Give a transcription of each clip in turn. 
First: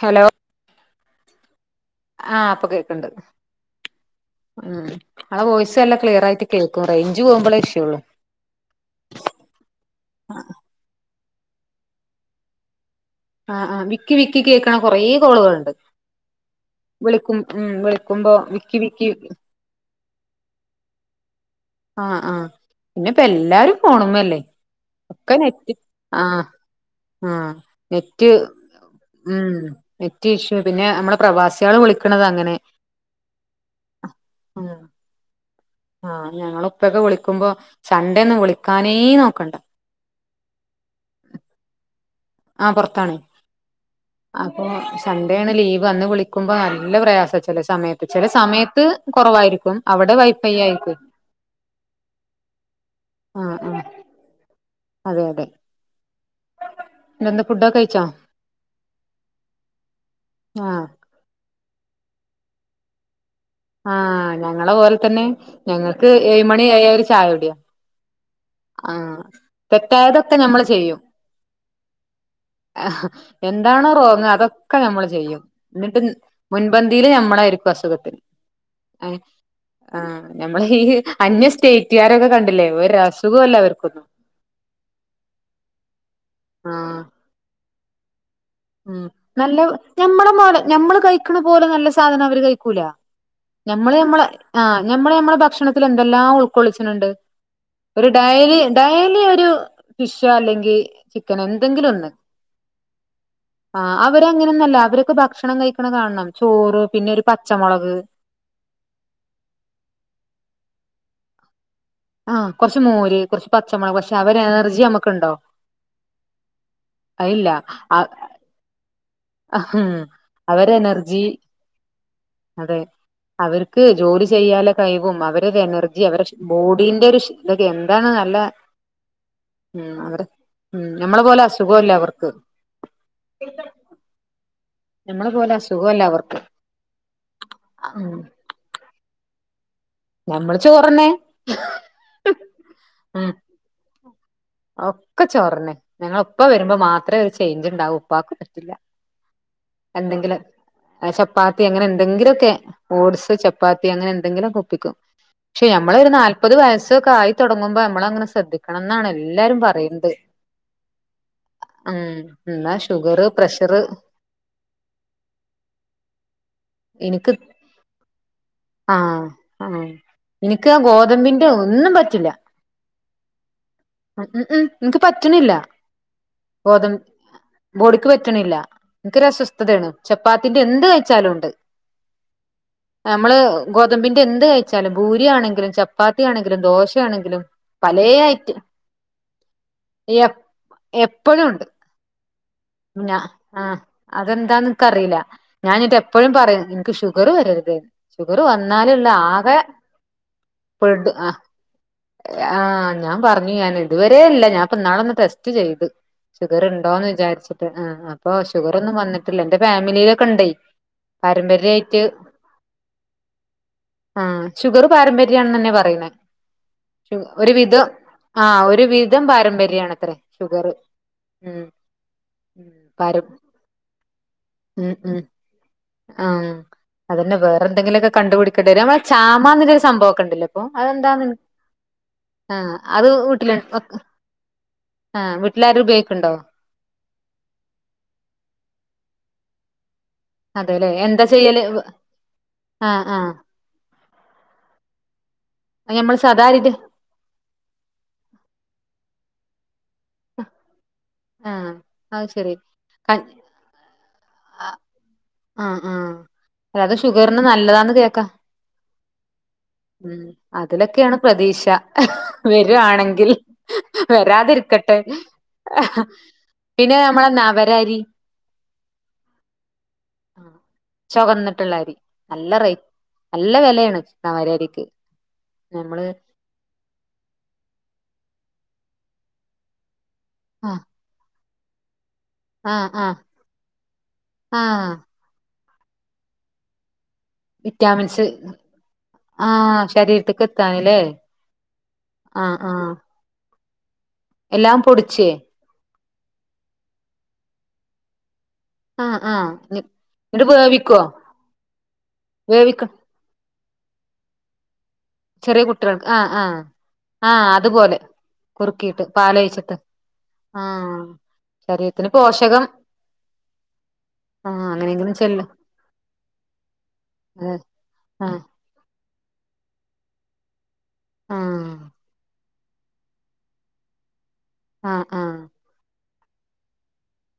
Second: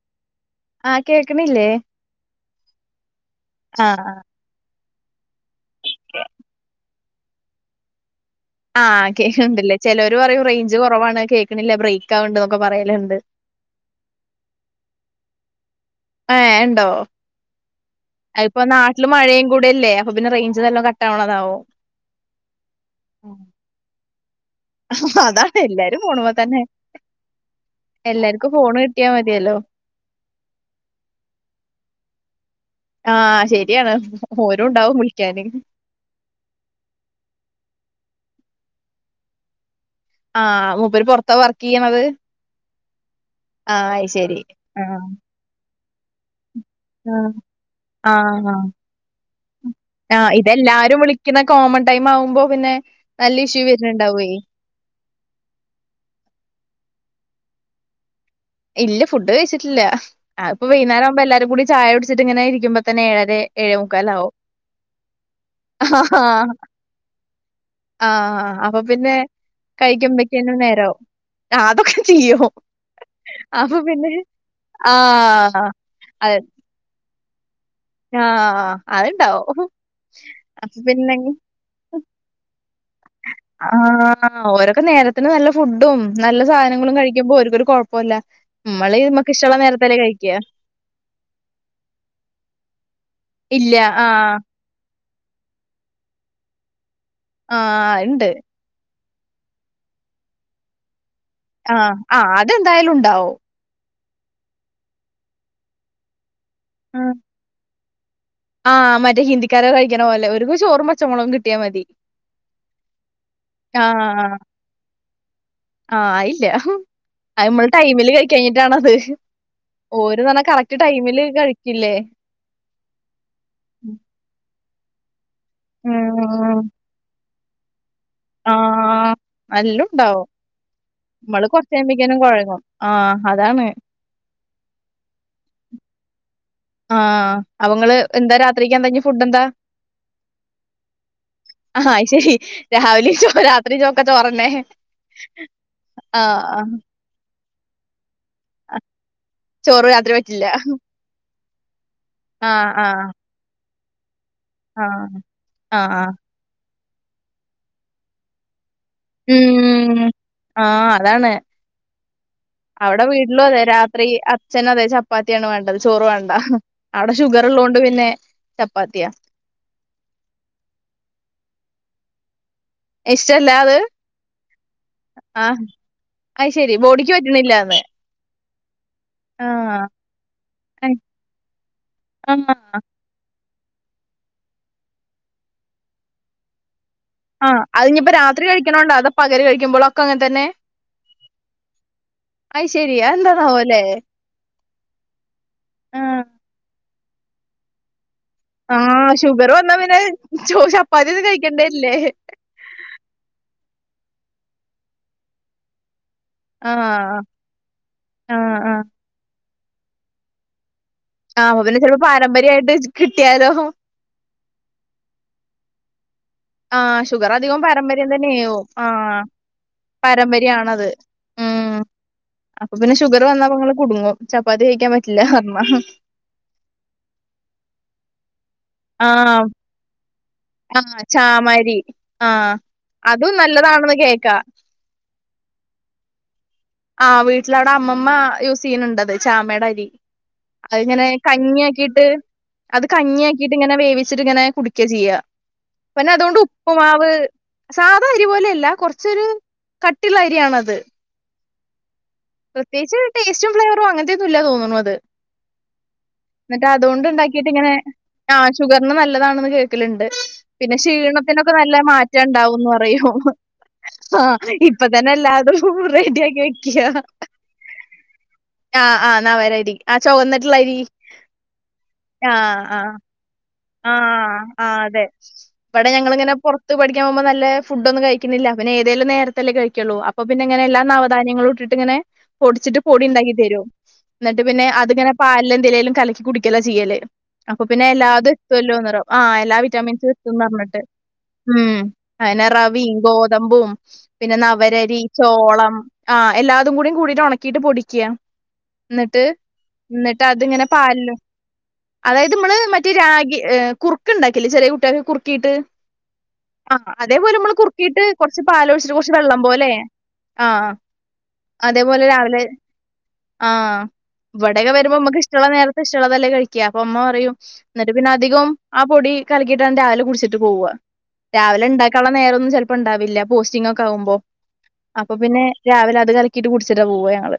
Hello ആഹ് കേക്ക്ണില്ലേ ആ ഇപ്പൊ കേക്ക്ണ്ട് ആഹ് ഇങ്ങള വോയിസ് നല്ല ക്ലിയറായിട്ട് കേക്കും. റെയ്ഞ്ച് പോകുമ്പളേ ഇഷ്യുള്ളു ആഹ് കേക്ക്ണ് ണ്ടില്ലേ ചെലോര് പറയും റേഞ്ച് കൊറവാണ് കേ ക്ക്ണില്ല ബ്രെയ്ക്കാവ്ണ്ട് ന്നൊക്കെ പറയല് ആഹ് ആഹ് വിക്കി വിക്കി കേക്ക്ണ കൊറേ കോള് കള്ണ്ട് ഏഹ് ഇണ്ടോ വിളിക്കുമ്പോ അവ്പ്പൊ വിക്കി നാട്ടില് വിക്കി മഴേം കുടെല്ലേ അപ്പ പിന്നെ റെയ്ഞ്ച് നല്ലോം കട്ടാവ്ണതാവും ആഹ് ആഹ് പിന്നെപ്പെല്ലാരും ഫോണ് മ്മല്ലേ ഒക്കെ അതാണ് നെറ്റ് എല്ലാരും ഫോണ്മ്മെ ആഹ്. തന്നെ ആഹ് നെറ്റ് എല്ലാർക്കും ഫോണ് കിട്ടിയാ ഉം മതിയല്ലോ നെറ്റ് ഇഷ്യു പിന്നെ ഞമ്മളെ പ്രവാസ്യേള് വിളിക്കണതങ്ങനെ ആഹ് ശരിയാണ് ഓരുണ്ടാവും വിള്ക്കാന് ആഹ് ഞങ്ങളുപ്പൊക്കെ വിളിക്കുമ്പോ സൻണ്ടെന്നും വിളിക്കാനേ നോക്കണ്ട ആഹ് മൂപ്പര് പൊറത്താ വർക്കെയ്യ്ണത് ആഹ് പൊറത്താണെ ആഹ് അത് ശരി അപ്പോ സൺണ്ടേണ് ലീവ് വന്ന് വുളി ആ ആ സമയത്ത് കുറവായിരിക്കും അവിടെ ആഹ് വൈഫൈ ആയിരിക്കും ഇതെല്ലാരും വിളിക്കുന്ന കോമൺ ടൈം ആവുമ്പോ പിന്നെ നല്ല ആഹ് ഇഷ്യൂ ആഹ് വരുന്നുണ്ടാവേ അതെ അതെ ഇന്നെന്താ ഫുഡൊക്കെ കഴിച്ചോ ഇല്ല ഫുഡ് കഴിച്ചിട്ടില്ല അതിപ്പോ ആഹ് വൈകേരം ആവുമ്പോ എല്ലാരും കൂടി ചായ കുടിച്ചിട്ട് ഇങ്ങനെ ഇരിക്കുമ്പോ തന്നെ ഏഴരെ ആഹ് ഞങ്ങളെ പോലെ തന്നെ ഞങ്ങൾക്ക് ഏഴ് ആഹ് മണി ആയാ ഒരു ചായ കുടിയ ആഹ് അപ്പൊ പിന്നെ ആഹ് തെറ്റായതൊക്കെ കഴിക്കുമ്പഴേക്കിനും ഞമ്മൾ നേരാവും. ചെയ്യും ആഹ് അതൊക്കെ ചെയ്യും. അപ്പൊ എന്താണോ പിന്നെ റോങ് അതൊക്കെ നമ്മൾ ചെയ്യും ആഹ് എന്നിട്ട് അതെ മുൻപന്തിൽ നമ്മ ണ്ടായിരി ക്കുഅസുഖത്തിന് ആഹ് അത്ണ്ടാവും. ആ നമ്മള് അപ്പൊ ഈ അന്യ സ്റ്റേറ്റുകാരൊക്കെ കണ്ടില്ലേ ഒരു അസുഖോല്ല ആ അവർക്കൊന്നും ഓരോക്കെ നേരത്തിന് നല്ല ഫുഡും നല്ല സാധനങ്ങളും ആഹ് കഴിക്കുമ്പോ ഒരേക്കൊരു കു പ്പല്ല ഉം നല്ല നമ്മള മ ഞമ്മള് കഴിക്കണ പോലെ നല്ല സാധനം അവര് കഴിക്കൂല ഇല്ല ഞമ്മള് ആ ഞമ്മളെ ആഹ് ഞമ്മള് നമ്മെ ഭക്ഷണത്തിൽ എന്തെല്ലാം ഉൾക്കൊള്ളിച്ചിട്ടുണ്ട് ആ ഉണ്ട് ഡലി ഒരു ഫിഷ അല്ലെങ്കിൽ ആ ആ അതെന്തായാലും ഉണ്ടാവും ആ അവരങ്ങനൊന്നല്ല അവരൊക്കെ ഭക്ഷണം കഴിക്കണ കാണണം ചോറ് ആഹ് പിന്നെ ഒരു പച്ചമുളക് ആഹ് മറ്റേ ഹിന്ദിക്കാര കഴിക്കണ പോലെ ഒരു ചോറ് മച്ചമുളകും കിട്ടിയാൽ മതി ആ കൊറച്ച് മോര് കൊറച്ച് പച്ചമുളക് കുറക്ഷെ ആഹ്. അവര് എനർജി നമ്മുക്ക്ണ്ടോ ആഹ് ആയില്ല. ആയില്ല ഒരേന്നെ പറഞ്ഞ കറക്റ്റ് ടൈമില് കഴിക്കില്ലേ അതെ അവർക്ക് ജോലി ചെയ്യാലൊ കൈവും അവ ഒരു എനർജി അവരെ ബോഡീന്റെ ഒരു [unintelligible] ആ നല്ലാം ഉം അവര് ഉണ്ടാവും ഉം നമ്മളെ പോലെ നമ്മള് അസുഖല്ല കൊറച്ചചെയിപ്പിക്കും അവർക്ക് കുഴങ്ങും ആ അതാണ് നമ്മളെ പോലെ അസുഖല്ല അവർക്ക് ആ അവങ്ങള് ഉം എന്താ രാത്രിക്ക് എന്ത ഇനി ഫുഡ് എന്താ ഞമ്മള് ചോറന്നെ ആ ആഹ് ശരി രാവിലെ ചോ ഉം രാത്രി ചോ ഒക്കെ ചോർ തന്നെ ഞങ്ങൾ ഉപ്പ ആഹ് ആഹ്. വരുമ്പോ മാത്രമേ ചേഞ്ച് ഉണ്ടാവും ഉപ്പാക്ക്പറ്റില്ല ചോറ് രാത്രി പറ്റില്ല പാത്തി എങ്ങ ഏതെങ്കിലും ഒകൊ ആഹ് ആഹ്. ഓട്സ് ചപ്പാ- ചപപ്പത്തി അങ്ങനെ എ- എന്തങ്കിലും ഓകെ ഒപ്പിക്കും ആഹ് പക്ഷെ നമ്മള ആഹ്. ഒരു നാല്‌പത്‌വയ സ്സ് ഇത് ഒക്കെആയി തുടങ്ങ് മ്പോൾനമ്മളങ്ങനെ ശ്രദ്ധിക്കും ദ്ധികണം എന്നാണ് എല്ലാരും ഉം. പറയ്ണത് ആഹ് അതാണ്. ഉം എന്നാ ഷുഗർ പ്രഷർ അച്ഛന്അതെ ചപ്പാത്തിയാണ് വേണ്ടത് ചോറ് വാണ്ട അവിടെ എനിക്ക് ഷുഗർ ഉള്ളൊണ്ട് പിന്നെ ചപ്പാത്തിയാ ആഹ് ആഹ് ഇല്ല ഇഷ്ടല്ലാ അത് എനിക്ക് ആ പറ്റണില്ല അ ശരി ഗോതമ്പ് ബോഡിക്ക് പറ്റണില്ലന്ന് ബോഡിക്ക് പറ്റണില്ല എനിക്കൊരു അസ്വസ്ഥതയാണ് ചപ്പാത്തിന്റഎന്ത് കഴിച്ചാലും ഉണ്ട് ആഹ് നമ്മള് ഗോതമ്പിന്റെ എന്ത് കഴിച്ചാലും പൂരിയാണെങ്കിലും ചപ്പാത്തിയാണെങ്കിലും ദോശ- ആ അയ്‌ഞ്ഞിപ്പോ രാത്രി കഴിക്കണണ്ടോ അതോ പകല് കഴിക്കുമ്പോളൊക്കെ അങ്ങനെ തന്നെ എപ്പോഴും ഉണ്ട് അ ശരി അഎന്താണാവോല്ലേ ഇക്ക്റിയില്ല ഞാനിട്ട് എപ്പോഴും പറയും എനിക്ക് ഷുഗർ വരരുതൊ ഷുഗർ വന്നാലു ഉള്ള ആഹ് ഷുഗർ ആകെ വന്നാ പിന്നെ ചോ പെടും ചപ്പാത്തിയൊന്നും ആ കഴിക്കണ്ടേ ഇല്ലേ ആ ഞാൻ പറഞ്ഞു ഞാൻ ഇതുവരെ ഇല്ല ഞാൻ ഇപ്പ ഇന്നാൾ ഒന്ന്ടെസ്റ്റ് ചെയ്ത് ഷുഗർണ്ടോ എന്ന് ആഹ് വിചാരിച്ചു ആ അപ്പൊ ആഹ് ഷുഗറ ആഹ് ഒന്നും വന്നിട്ടില്ല എന്റെ ഫാമിലിയിലൊക്കെ ഉണ്ട് ആ പിന്നെ ചെലപ്പോ പാരമ്പര്യയിട്ട് കിട്ടിയാലോ ആ ഷുഗർ പാരമ്പര്യഅണ്ന്നന്നെ പറയുന്ന ആഹ് ഷുഗ ഷുഗർ ഒരു അധികം വിധം പാരമ്പര്യം ആ തന്നെയാവും ഒരു ആഹ് വിധം പാരമ്പര്യമാണ് അത്ര ഷുഗർ പാരമ്പര്യാണത് ഉം അപ്പൊ പിന്നെ ഷുഗർ പാരം വന്നാപ്പ നിങ്ങൾ കുടുങ്ങും ചപ്പാത്തി കഴിക്കാൻ ഉം ഉം പറ്റില്ല പറഞ്ഞ ആ നമ്മെ ആഹ് ചാമരു സംഭവൊക്കെ ഉണ്ടല്ലോ ഇപ്പൊ ആഹ് അതെന്താ ചാമരി ആഹ് ആ അത് അതും വീട്ടില നല്ലതാണെന്ന് കേക്കാ ആ വീട്ടിലാര ഉപയോഗിക്ക്ണ്ടോ ആ വീട്ടിൽഅവടെ അമ്മമ്മ യൂസ് ചെയ്യുന്നുണ്ടത് ചാമയുടെ അരി അതെല്ലേ അതിങ്ങനെ എന്താ ചെയ്യല് കഞ്ഞിയാക്കിട്ട് അത് ആ ആ കഞ്ഞിയ ആക്കിട്ട് ഇങ്ങനെ വേവിച്ചിട്ട് ഇങ്ങനെ കുടിക്ക ചെയ്യാ പിന്നെ ഞമ്മൾ അതുകൊണ്ട് സാധാരണ ഉപ്പുമാവ് സാധാ അരിപോലല്ല കുറച്ചൊരു കട്ടിള്ള അരിയാണത് ആ അത് ശരി പ്രത്യേകിച്ച് ആ ടേസ്റ്റും ഫ്ലേവറും അങ്ങനത്തെയൊന്നുംല്ല തോന്നുന്നു അത് ആ ആ എന്നിട്ട് അല്ല, അത് അതോണ്ട് ഷുഗറിന് ഇണ്ടാക്കീട്ട് ഇങ്ങനെ നല്ലതാന്ന് കേക്കാ ആഹ് ഷുഗറിന് നല്ലതാണെന്ന് കേൾക്കലുണ്ട് ഉം പിന്നെ അതിലൊക്കെയാണ് ക്ഷീണത്തിനൊക്കെ പ്രതീക്ഷ നല്ല മാറ്റം ഇണ്ടാവുംന്ന് പറയും വരുവാണെങ്കിൽ ആ വരാതിരിക്കട്ടെ ഇപ്പതന്നെ അല്ലാതും ഇടിയകേക്കിയ പിന്നെ നമ്മളെ നവരരി ആ ആ നവരരി ആ ചുവന്നിട്ടുള്ളരി ചൊകന്നിട്ടുള്ള അരി ആ നല്ല റേ ആ നല്ല ആ വെലയാണ് ആ നവരരിക്ക് അതെ ഇവിടെ നമ്മള് ഞങ്ങളിങ്ങനെ പുറത്ത് പഠിക്കാൻ പോകുമ്പോ നല്ല ഫുഡൊന്നും കഴിക്കുന്നില്ല അവന് ഏതേലും നേരത്തല്ലെ കഴിക്കുള്ളൂ അപ്പപ്പിന്നിങ്ങനെ എല്ലാ ആഹ് നവധാന്യങ്ങളും ഇട്ട്- ടിങ്ങനെ പൊടിച്ചിട്ട് ആഹ് പൊടി ആഹ് ഉണ്ടാക്കി തരും എന്നിട്ട് പിന്നെ ആഹ് അത്ങ്ങനെ പാല- ഇലേലും കലക്കി കുടിക്കല ചെയ്യല് അപ്പൊ പിന്നെ വിറ്റാമിൻസ് എല്ലാത് ല്ലോനിറ ആഹ് എല്ലാ വിറ്റാമിൻസ് ശരീരത്ത്ക്ക് എത്തുംന്നറഞ്ഞിട്ട് എത്താന്ല്ലേ ഉം അയ്ന ആഹ് ആഹ് റവിയും ഗോതമ്പും പിന്നെ എല്ലാം നവരരി പൊടിച്ചേ ചോളം ആഹ് എല്ലാതും കൂടി കൂടിയിട്ട് ഒണക്കിട്ട് പൊടിക്ക ആഹ് ന്നിട്ട് ആഹ് എന്നിട്ട് ന്നിട്ട് അതിങ്ങനെ വേവിക്കോ പാലിലോ അതായത് നമ്മള് വേവിക്ക മറ്റേ രാഗി ഏഹ് കുറുക്ക് ണ്ടാക്കില്ലേ ചെറികുട്ടിക- കുറുക്കീട്ട് ചെറിയ കുട്ടികൾക്ക് ആഹ് ആഹ് അതേപോലെ ആഹ് മ്മൾ അതുപോലെ കുറുക്കീട്ട് കൊറച്ച് പാലൊഴിച്ചിട്ട് കുറുക്കിയിട്ട് കൊറച്ച് വെള്ളം പോലെ പാലൊഴിച്ചിട്ട് ആഹ് അതേപോലെ ശരീരത്തിന് രാവിലെ പോഷകം ആഹ് ആഹ് ഇവിടൊക്കെ വരുമ്പോ അങ്ങനെയെങ്കിലും മമക്ക് ഇഷ്ടുള്ള ചെല്ലും നേരത്ത് ഇഷ്ടുള്ളതല്ലേ കഴിക്ക അപ്പ അമ്മ പറയും അതെ ന്നിട്ട് പിന്നെ- ആഹ് അധികം ആ പൊടി കലകീട്ടാന്ന് രാവലെ കുടിച്ചിട്ട് പോവ രാവിലെ ആഹ് ഇണ്ടാക്കാനുള്ള നേരം ഒന്നും ചെല- ചെലപ്പോ ഉണ്ടാവില്ല പോസ്റ്റിങ്ങൊക്കെ ആവുമ്പൊ ആഹ് അപ്പ ആഹ് പിന്നെ രാവിലെ അത് കല കലക്കീട്ട് കുടിച്ചിട്ട പോവ ഞങ്ങള്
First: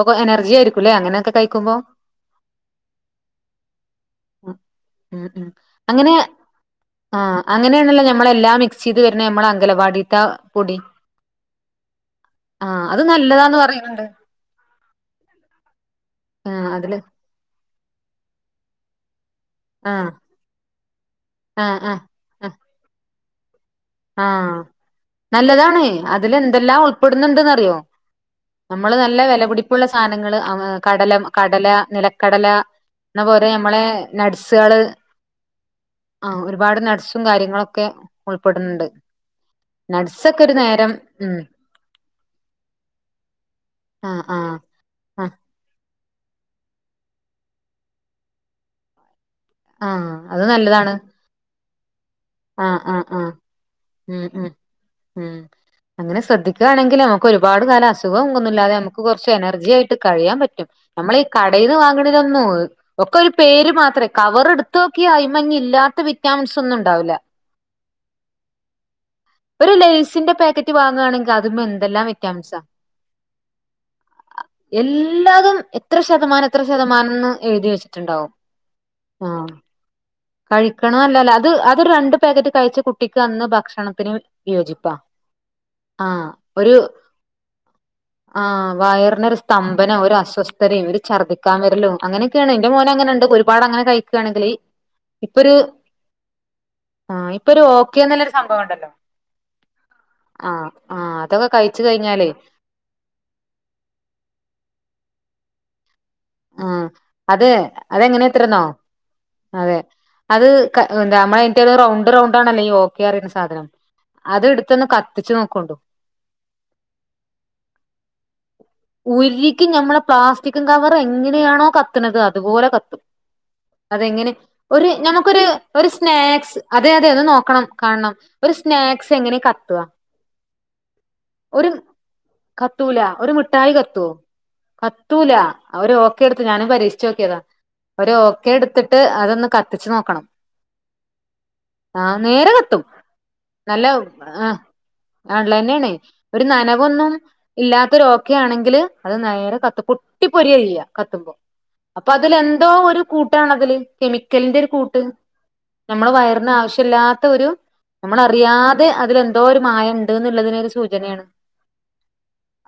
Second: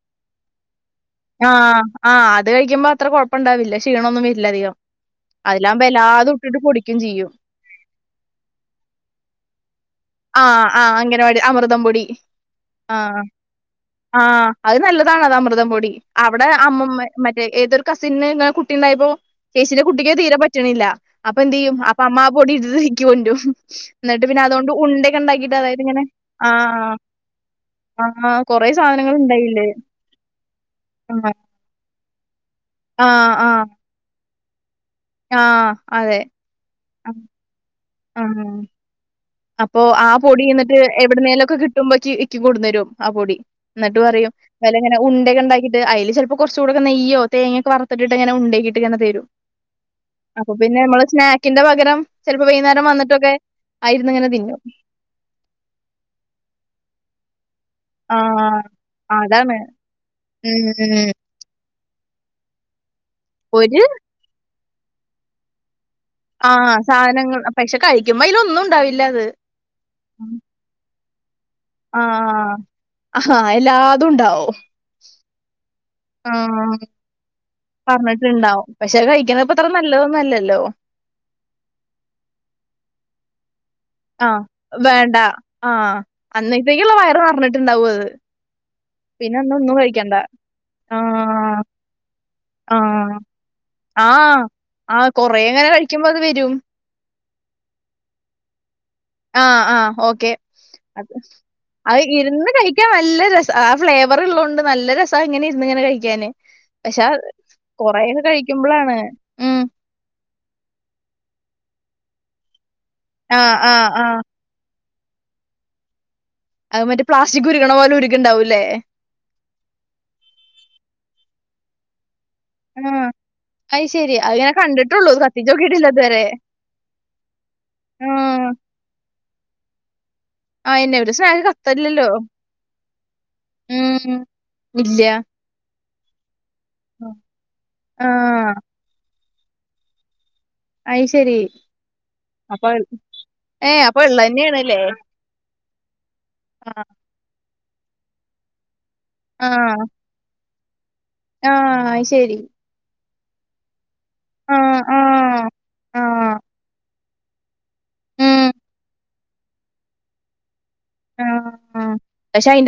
അപ്പൊ എനർജി ആയിരിക്കുംല്ലേ അങ്ങനെയൊക്കെ കഴിക്കുമ്പോ ആഹ് ആഹ് അത് കഴിക്കുമ്പോ അത്ര കൊഴപ്പണ്ടാവില്ല ക്ഷീണൊന്നുവരില്ല ഉം അധികം ഉം അതിലാവുമ്പോ ഉംഅങ്ങനെ എല്ലാതും ഇട്ടിട്ട് പൊടിക്കും ചെയ്യും ആഹ് അങ്ങനെയാണല്ല നമ്മളെല്ലാം മിക്സ് ചെയ്ത് വരുന്ന നമ്മൾ അങ്കലവാടി- ആഹ് ആഹ് അങ്കനവാടി അമൃതംപൊടി അത് ആഹ് നല്ലതാന്ന് പറയുന്നുണ്ട് ആഹ് അത് നല്ല നല്ലതാ അമൃതംപൊടി അവിടെ ആഹ് അതില് അമ്മമ്മ മറ്റേ ഏതൊറു- കസിന്ന്ന കുട്ടിണ്ടായപൊ ചേച്ചിന്റെ ആഹ് കുട്ടിക്ക് തീരെ പറ്റണില്ല അപ്പൊ എന്ത് ചെയ്യും ആഹ് ആഹ് അപ്പൊ അമ്മ് ആഹ് പൊടിയിട്ടിട്ട് ഇക്ക്കൊണ്ടു എന്നിട്ട് പിന്നെ ആഹ് അതോണ്ട് നല്ലതാണ് അതിൽ എന്തെല്ലാം ആഹ് ഉൾപ്പെടുന്നുണ്ടന്ന്റിയോ ആഹ് കൊറേ നമ്മള് സാധനങ്ങൾ നല്ല ഉണ്ടായില്ലേ വിലപടിപ്പുള്ള സാധനങ്ങൾആ കടലം ആഹ് കടല നിലക്കടല എന്ന ആഹ് പോലെ നമ്മളെ നഡ്സ്സുകള് ആ ആ ഒരുപാട് നഡ്സ്സും കാര്യങ്ങളൊക്കെ ആഹ് ഉൾപ്പെടുന്നുണ്ട് അപ്പൊ ആ നട്സൊക്കെ പൊടി ഒരു എന്നിട്ട് നേരം ഉം എവിടുന്നേലും ഒക്കെ കിട്ടുമ്പോച്ചി എന്ക്കും കൊണ്ട് തരും ആ പൊടി എന്നിട്ട് ആഹ് പറയും ആഹ് വലങ്ങനെ ആഹ് ഉണ്ടയൊക്കെ ഉണ്ടാക്കിയിട്ട് അതില് ചിലപ്പോ കുറച്ചുകൂടെക്ക നെയ്യോ തേങ്ങയൊക്കെ വറത്തിട്ട്ങ്ങനെ ഉണ്ടാക്കിട്ടിങ്ങനെ തരും ആഹ് അത് അപ്പൊ പിന്നെ നല്ലതാണ് നമ്മള് സ്നാക്കിന്റെ [unintelligible] ചിലപ്പോ ആഹ് വൈകുന്നേരം ആഹ് ആഹ് വന്നിട്ടൊക്കെ അയിരുന്ന് ഉം ഇങ്ങനെ ഉം തിന്നും. ഉം അങ്ങനെ ശ്രദ്ധിക്കയാണെങ്കിൽ നമുക്ക് ഒരുപാട് കാല അസുഖം ആഹ് ഒന്നില്ലാതെ നമുക്ക് കുറച്ച് അതാണ് എനർജി ആയിട്ട് കഴിയാൻ പറ്റും ഉം നമ്മൾ ഈ കടയിന് വാങ് [unintelligible] ഒക്കെ ഒരു പേര് മാത്രമേ കവർ എടു തോക്കി അയ്മഞ്ഞില്ല ആ സാധനങ്ങൾ അപ് പക്ഷെ കഴിക്കുമ്പോ അയില് ഒന്നും ഉണ്ടാവില്ല അത് ഒരു ലേയ്സിന്റെ പാക്കറ്റ് വാങ്ങുകയാണെങ്കി ആ ആ അയില്ലാ എല്ലാതും എത്ര ശതമാനം എത്ര ആഹ് ശതമാനം എന്ന് എഴുതി വെച്ചിട്ടുണ്ടാവും പറഞ്ഞിട്ടുണ്ടാവും പക്ഷെ ആ കഴിക്കണത് ഇപ്പ അത്ര നല്ലതൊന്നും അല്ലല്ലോ. കഴിക്കണം അല്ലല്ലോ അത് അത് രണ്ടണ്ട് പാക്കറ്റ് കഴിച്ച കുട്ടി- ക്ക് അന്ന് ഭക്ഷണ ണത്തിന് ആഹ് വിയോജിപ്പാ. വേണ്ട ആഹ് ആ ഒരു അന്നത്തേക്കുള്ള വയറ് നിറഞ്ഞിട്ടുണ്ടാവും അത് ആ വയറിന ഒരു പിന്നെ അന്ന് ഒന്നും സ്തംഭനം ഒരു കഴിക്കണ്ട അസ്വസ്ഥതയും ഒരു ആഹ് ഛർദിക്കാവരലും അങ്ങനെയൊക്കെയാണ് എന്റെ മോന് ആഹ് അങ്ങനെണ്ട് ഒരുപാട് അങ്ങനെ കഴിക്കുകയാണെങ്കിൽ കൊറെ അങ്ങനെ കഴിക്കുമ്പോ അത് വരും ആ ഇപ്പൊ ഒരു ഓക്കെ എന്നൊരു സംഭവം ഉണ്ടല്ലോ ആ ആ ഓക്കെ ആഹ് അത് ആഹ് അതൊക്കെ കഴിച്ചു അത് കഴിഞ്ഞാലേ ഇരുന്ന് കഴിക്കാൻ നല്ല രസാ ആ ഫ്ലേവർ ഉള്ളതോണ്ട് നല്ല രസാ ഇങ്ങനെ ങ്ങനെ കഴി ആ അതെ കൊറേയൊക്കെ അതെങ്ങനെത്രന്നോ കഴിക്കുമ്പളാണ് ഉം അതെ അത് ക നമ്മ [unintelligible] റൗണ്ട് റൗണ്ടാണ് അല്ലെങ്കി ഓ ആഹ് ക്കെസാധനം ആഹ് ആഹ് അത് എടുത്തൊന്ന് ക ത്തിച്ചു നോക്കോണ്ടു അത് മറ്റേ പ്ലാസ്റ്റിക്ക് ഉരുകണ പോലെ ഉരുകുണ്ടാവും ഉരികി ഞമ്മള പ്ലാസ്റ്റിക്കും കവറ് എങ്ങനെയാണോ കത്ത്ണത് അത്പോലെ കത്തും ആഹ് അത് ശെരി എങ്ങനെ ഞാൻ ഒരു കണ്ടിട്ടുള്ളൂ നമ്മുക്കൊരു കത്തിച്ച് ഒരു നോക്കിയിട്ടില്ല ഇതുവരെ സ്നക്ക്സ് അതെ അതെ നേക്കണം കാണണം ആഹ് ഒരു സ്നാക്ക്സ് എങ്ങനെയാ കത്ത്ക അയന്നെ ഒരു സ്നാക്ക് ഒരു കത്തല്ലല്ലോ കത്തൂല്ല ഒരു മി ട്ടായി കത്തൊ ഉം ഇല്ല കത്തൂല അവര് ഓക്കെടു ത്ത് ഞാനും പരീക്ഷിച്ചോക്ക്യേത ഒരു ആഹ് ഓക്കെടുത്ത്ട്ട് അതൊന്ന് കത്തിച്ച് നോക്കണം അയ് ശരി ആ നേരെ അപ്പൊ കത്തും ഏ അപ്പൊ ഉള്ളത് തന്നെ ആണല്ലേ ഉള്ളത് തന്നെയാണ് ഒരു നനവൊന്നും ഇല്ലാത്തൊരു ഓ ക്കെ ആണെങ്കില് അത് നേരെ ആഹ് കത്തും പൊട്ടി പൊരിയായി കത്തുമ്പോ ആഹ് അയ് അപ്പൊ അതിൽ ശരി എന്തോ ഒരു കൂട്ടാണതില് കെമിക്കലിന്റെ ഒരു രു ആഹ് കൂട്ട് ആഹ് നമ്മടെ ആഹ് വയറിന് ആവശ്യല്ലാ ത്തൊരു ഉം നമ്മളറിയാതെ അതില് എന്തോ ഒരു മായം ഉണ്ട് എന്നുള്ളതിന് ഒരു സൂചനയാണ്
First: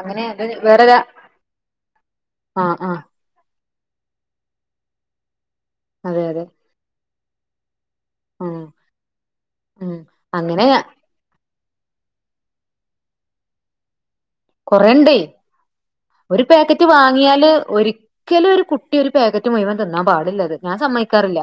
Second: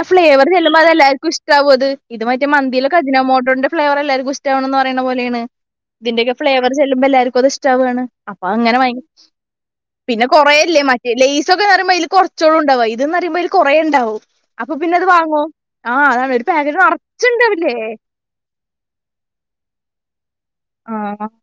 അങ്ങനെയാ ഇത് ചെല്ലുമ്പോ അതെല്ലാർക്കും ഇഷ്ട്ടാവും അത് ഇത് മറ്റേ ആഹ് മന്തിലൊക്കെ ആഹ് അജിന മോട്ടോ ഫ്ലെവറ് എല്ലാർക്കും ഇഷ്ട്ടാവാണന്ന് പറയണ പോലെയാണ് അതെ ഇതിന്റെയൊക്കെ അതെ ഫ്ലേവർ ചെല്ലുമ്പോ എല്ലാരും അത് ഇഷ്ടാവാണ് അപ്പൊ ഉം അങ്ങനെ ഉം പിന്നെ അങ്ങനെ കൊറേയില്ലേ മറ്റേ ലയി സൊക്കെ വരുമ്പോ അതില് കുറച്ച് [unintelligible] ഇതെന്ന് പറയുമ്പോ അതില് കൊറേണ്ടാവും കൊറേണ്ടേ ഒരു പാക്കറ്റ് വാങ്ങിയാല് ഒരിക്കലും ഒരു കുട്ടി ഒരു പാക്കറ്റ് മുഴവൻ തിന്നാൻ പാടില്ലത് ഞാൻ ആഹ് സമ്മതിക്കാറില്ല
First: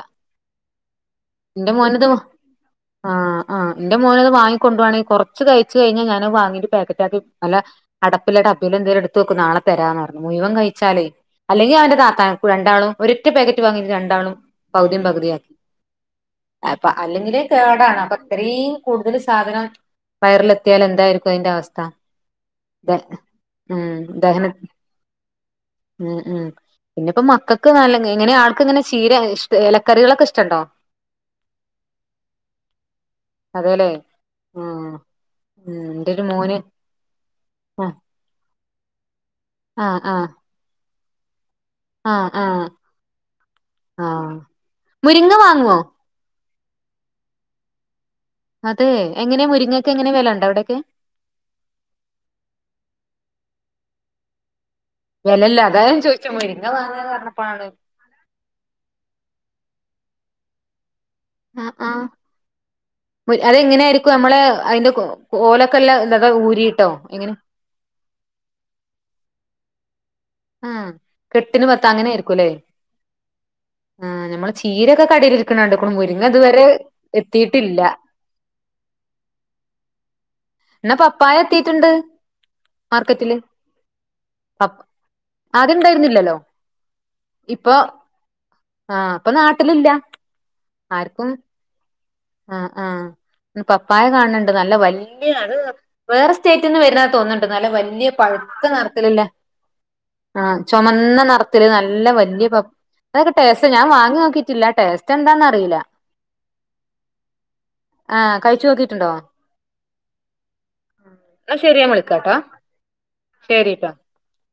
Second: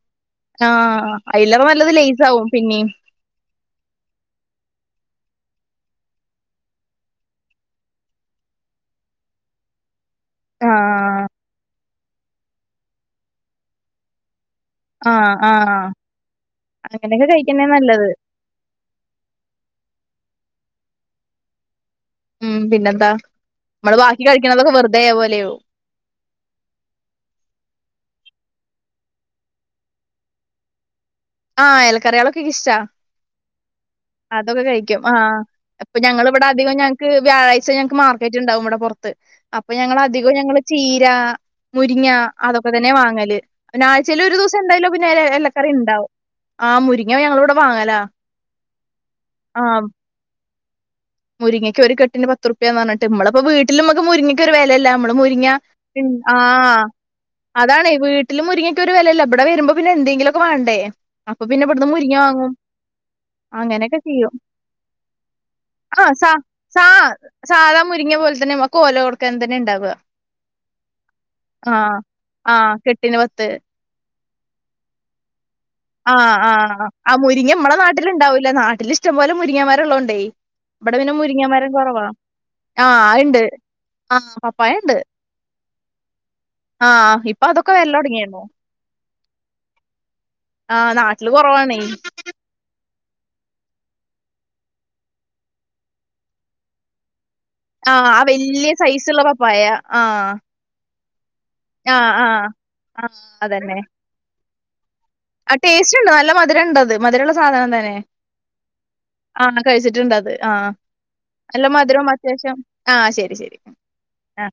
ആഹ് അയിലേറെ എന്റെ നല്ലത് മോനത് ലെയ്സാവും പിന്നിം ആ ആ എന്റെ മോനത് വാങ്ങിക്കൊണ്ടു പോവാണെ കുറച്ച് കഴിച്ചു കഴിഞ്ഞാൽ ഞാനതു വാങ്ങിട്ട് പാക്കറ്റാക്കി നല്ല അടപ്പിലാ ടപ്പേലും എന്തേലും എടുത്ത് വെക്കും നാളെ തരാന്ന് പറഞ്ഞു മുഴുവൻ കയിച്ചാലേ ആഹ് അല്ലെങ്കി അവന്റെ ക രണ്ടാളും ഒരൊറ്റ പാക്കറ്റ് വാങ്ങിട്ട് രണ്ടാളും പകുതിയും ആഹ് പകുതിയാക്കി ആഹ് അപ്പൊ അങ്ങനെയൊക്കെ അല്ലെങ്കില് കഴിക്കുന്നേ കേടാണ് നല്ലത് അപ്പൊ അത്രയും കൂടുതൽ സാധനം വയറിലെ എത്തിയാൽ എന്തായിരിക്കും അതിന്റെ അവസ്ഥ ഉം അതെ പിന്നെന്താ ഉം നമ്മള് ബാക്കി ദഹന കഴിക്കണതൊക്കെ വെറുതെ പോലെയാവും ഉം ഉം പിന്നിപ്പോ മക്കൾക്ക് നല്ല എങ്ങനെ ആൾ ഇങ്ങനെ ചീര ഇ ഇലക്കറികളൊക്കെ ഇഷ്ട്ടണ്ടോ ആ ഇലക്കറികളൊക്കെ ഇഷ്ടാ അതേല്ലേ അതൊക്കെ ഉം കഴിക്കും ആ ഉം ഇപ്പൊ എന്റെ ഒരു ഞങ്ങളിവിടെ മോന് അധികം ഞങ്ങക്ക് വ്യാഴാഴ് ശനിയാഴ്ച ആഹ് ഞങ്ങക്ക് മാർക്കറ്റ് ഉണ്ടാ നമ്മടെ പുറത്ത് അപ്പൊ ആഹ് ആഹ് ഞങ്ങളധികം ഞങ്ങള് ചീ [unintelligible] മുരിങ്ങ ആഹ് ആഹ് അതൊക്കെ തന്നെ വാങ്ങല് പിന്ന ആഴ്ചയിൽ ആഹ് ഒരു ദിവസം എന്തായാലും പി ന്നെ എ മുരിങ്ങ എലക്കറി വാങ്ങുവോ ണ്ടാവും ആഹ് മുരിങ്ങ ഞങ്ങളിവിടെ വാങ്ങല അതെ എങ്ങനെ മുരിങ്ങക്കെങ്ങനെ വിലണ്ടാവിടെ [unintelligible] മുരിങ്ങയ്ക്ക് ഒരു കെട്ടിന് പത്ത്റുപയന്ന് പറഞ്ഞിട്ട് മ്മള് ഇപ്പ വീട്ടിലമ്മക്ക് മുങ്ങക്ക് ഒരു വി ലല്ല മ്മള് മുരിങ്ങ വിലല്ല അതാ ഞാൻ ചോദിച്ചെ ആ മുരിങ്ങ വാങ്ങാന്ന് പറഞ്ഞപ്പോഴാണ് അതാണ് വീട്ടിൽ മുരിങ്ങക്കോരു വിലെല്ല ഇവിടെ വരുമ്പോ പിന്നെ എന്തെങ്കിലോക്കെ വേണ്ടേ അപ്പൊ പിന്നെ ഇവിടുന്ന് മുരിങ്ങ വാങ്ങും മു അത് എങ്ങനെയായിരിക്കും നമ്മളെ അതിന്റെ ഓല ആഹ് സാ സാ സാധാ മുരിങ്ങിയ പോലെ തന്നെമ്മകോല കൊടുക്കാൻ തന്നെ ഉണ്ട് ണ്ടാവുക ആഹ് കെട്ടിന് പത്ത് അങ്ങനെ ആയിരിക്കുംല്ലേ ആ കെട്ടിന് പത്ത് ആഹ് നമ്മള് ചീരൊക്കെ കടേല് ഇരിക്കണ കണ്ട്ക്ക്ണു മുരിങ്ങ ആഹ് ഇതുവരെ ആഹ് ആ മുരിങ്ങ നമ്മളെ എത്തിയിട്ടില്ല നാട്ടിലുണ്ടാവൂല നാട്ടിലിഷ്ടംപോലെ മുരിങ്ങമരള്ളോണ്ടേ എന്നാ ഇവിടെ പിന്നെ പപ്പായ മുരിങ്ങ മരം എത്തിയിട്ടുണ്ട് കുറവാ ആഹ് മാർക്കറ്റില് ഉണ്ട് ആഹ് പപ്പായ പപ് ഉണ്ട് ആദ്യം ഇണ്ടായിരുന്നില്ലല്ലോ ആഹ് ഇപ്പൊ അതൊക്കെ വല്ല തുടങ്ങിയി രുന്നു ആഹ് അപ്പൊ നാട്ടിലില്ല ആഹ് നാട്ടില് ആർക്കും കുറവാണേ ആഹ് ആഹ് പപ്പായ കാണണണ്ട് നല്ല വലിയ അത് വേറെ സ്റ്റേറ്റിന്ന് വരന്നാന്ന് തോന്നുന്നു നല്ല ആ വലിയ ആ പഴുത്ത വല്യ നിറത്തിലുള്ള സൈസുള്ള പപ്പായ ആ ആഹ് ചുമന്ന നി ത്തി ആ നല്ല ആ വലിയ പ ആ അതൊക്കെ ടേസ്റ്റ് അതന്നെ ഞാൻ വാങ്ങി നോക്കിട്ടില്ല ടേസ്റ്റ് എന്താന്നറിയില്ല മധുരമുള്ള സാധനം തന്നെ ആഹ് കഴിച്ചു നോക്കിയിട്ടുണ്ടോ ആഹ് കഴിച്ചിട്ടുണ്ട് അത് ആഹ് എന്നാ നല്ല ശരി ഞാൻ മധുരവും വിളിക്കാട്ടോ അത്യാവശ്യം ആഹ് ശരി ശരി ശരിട്ടോ ആഹ്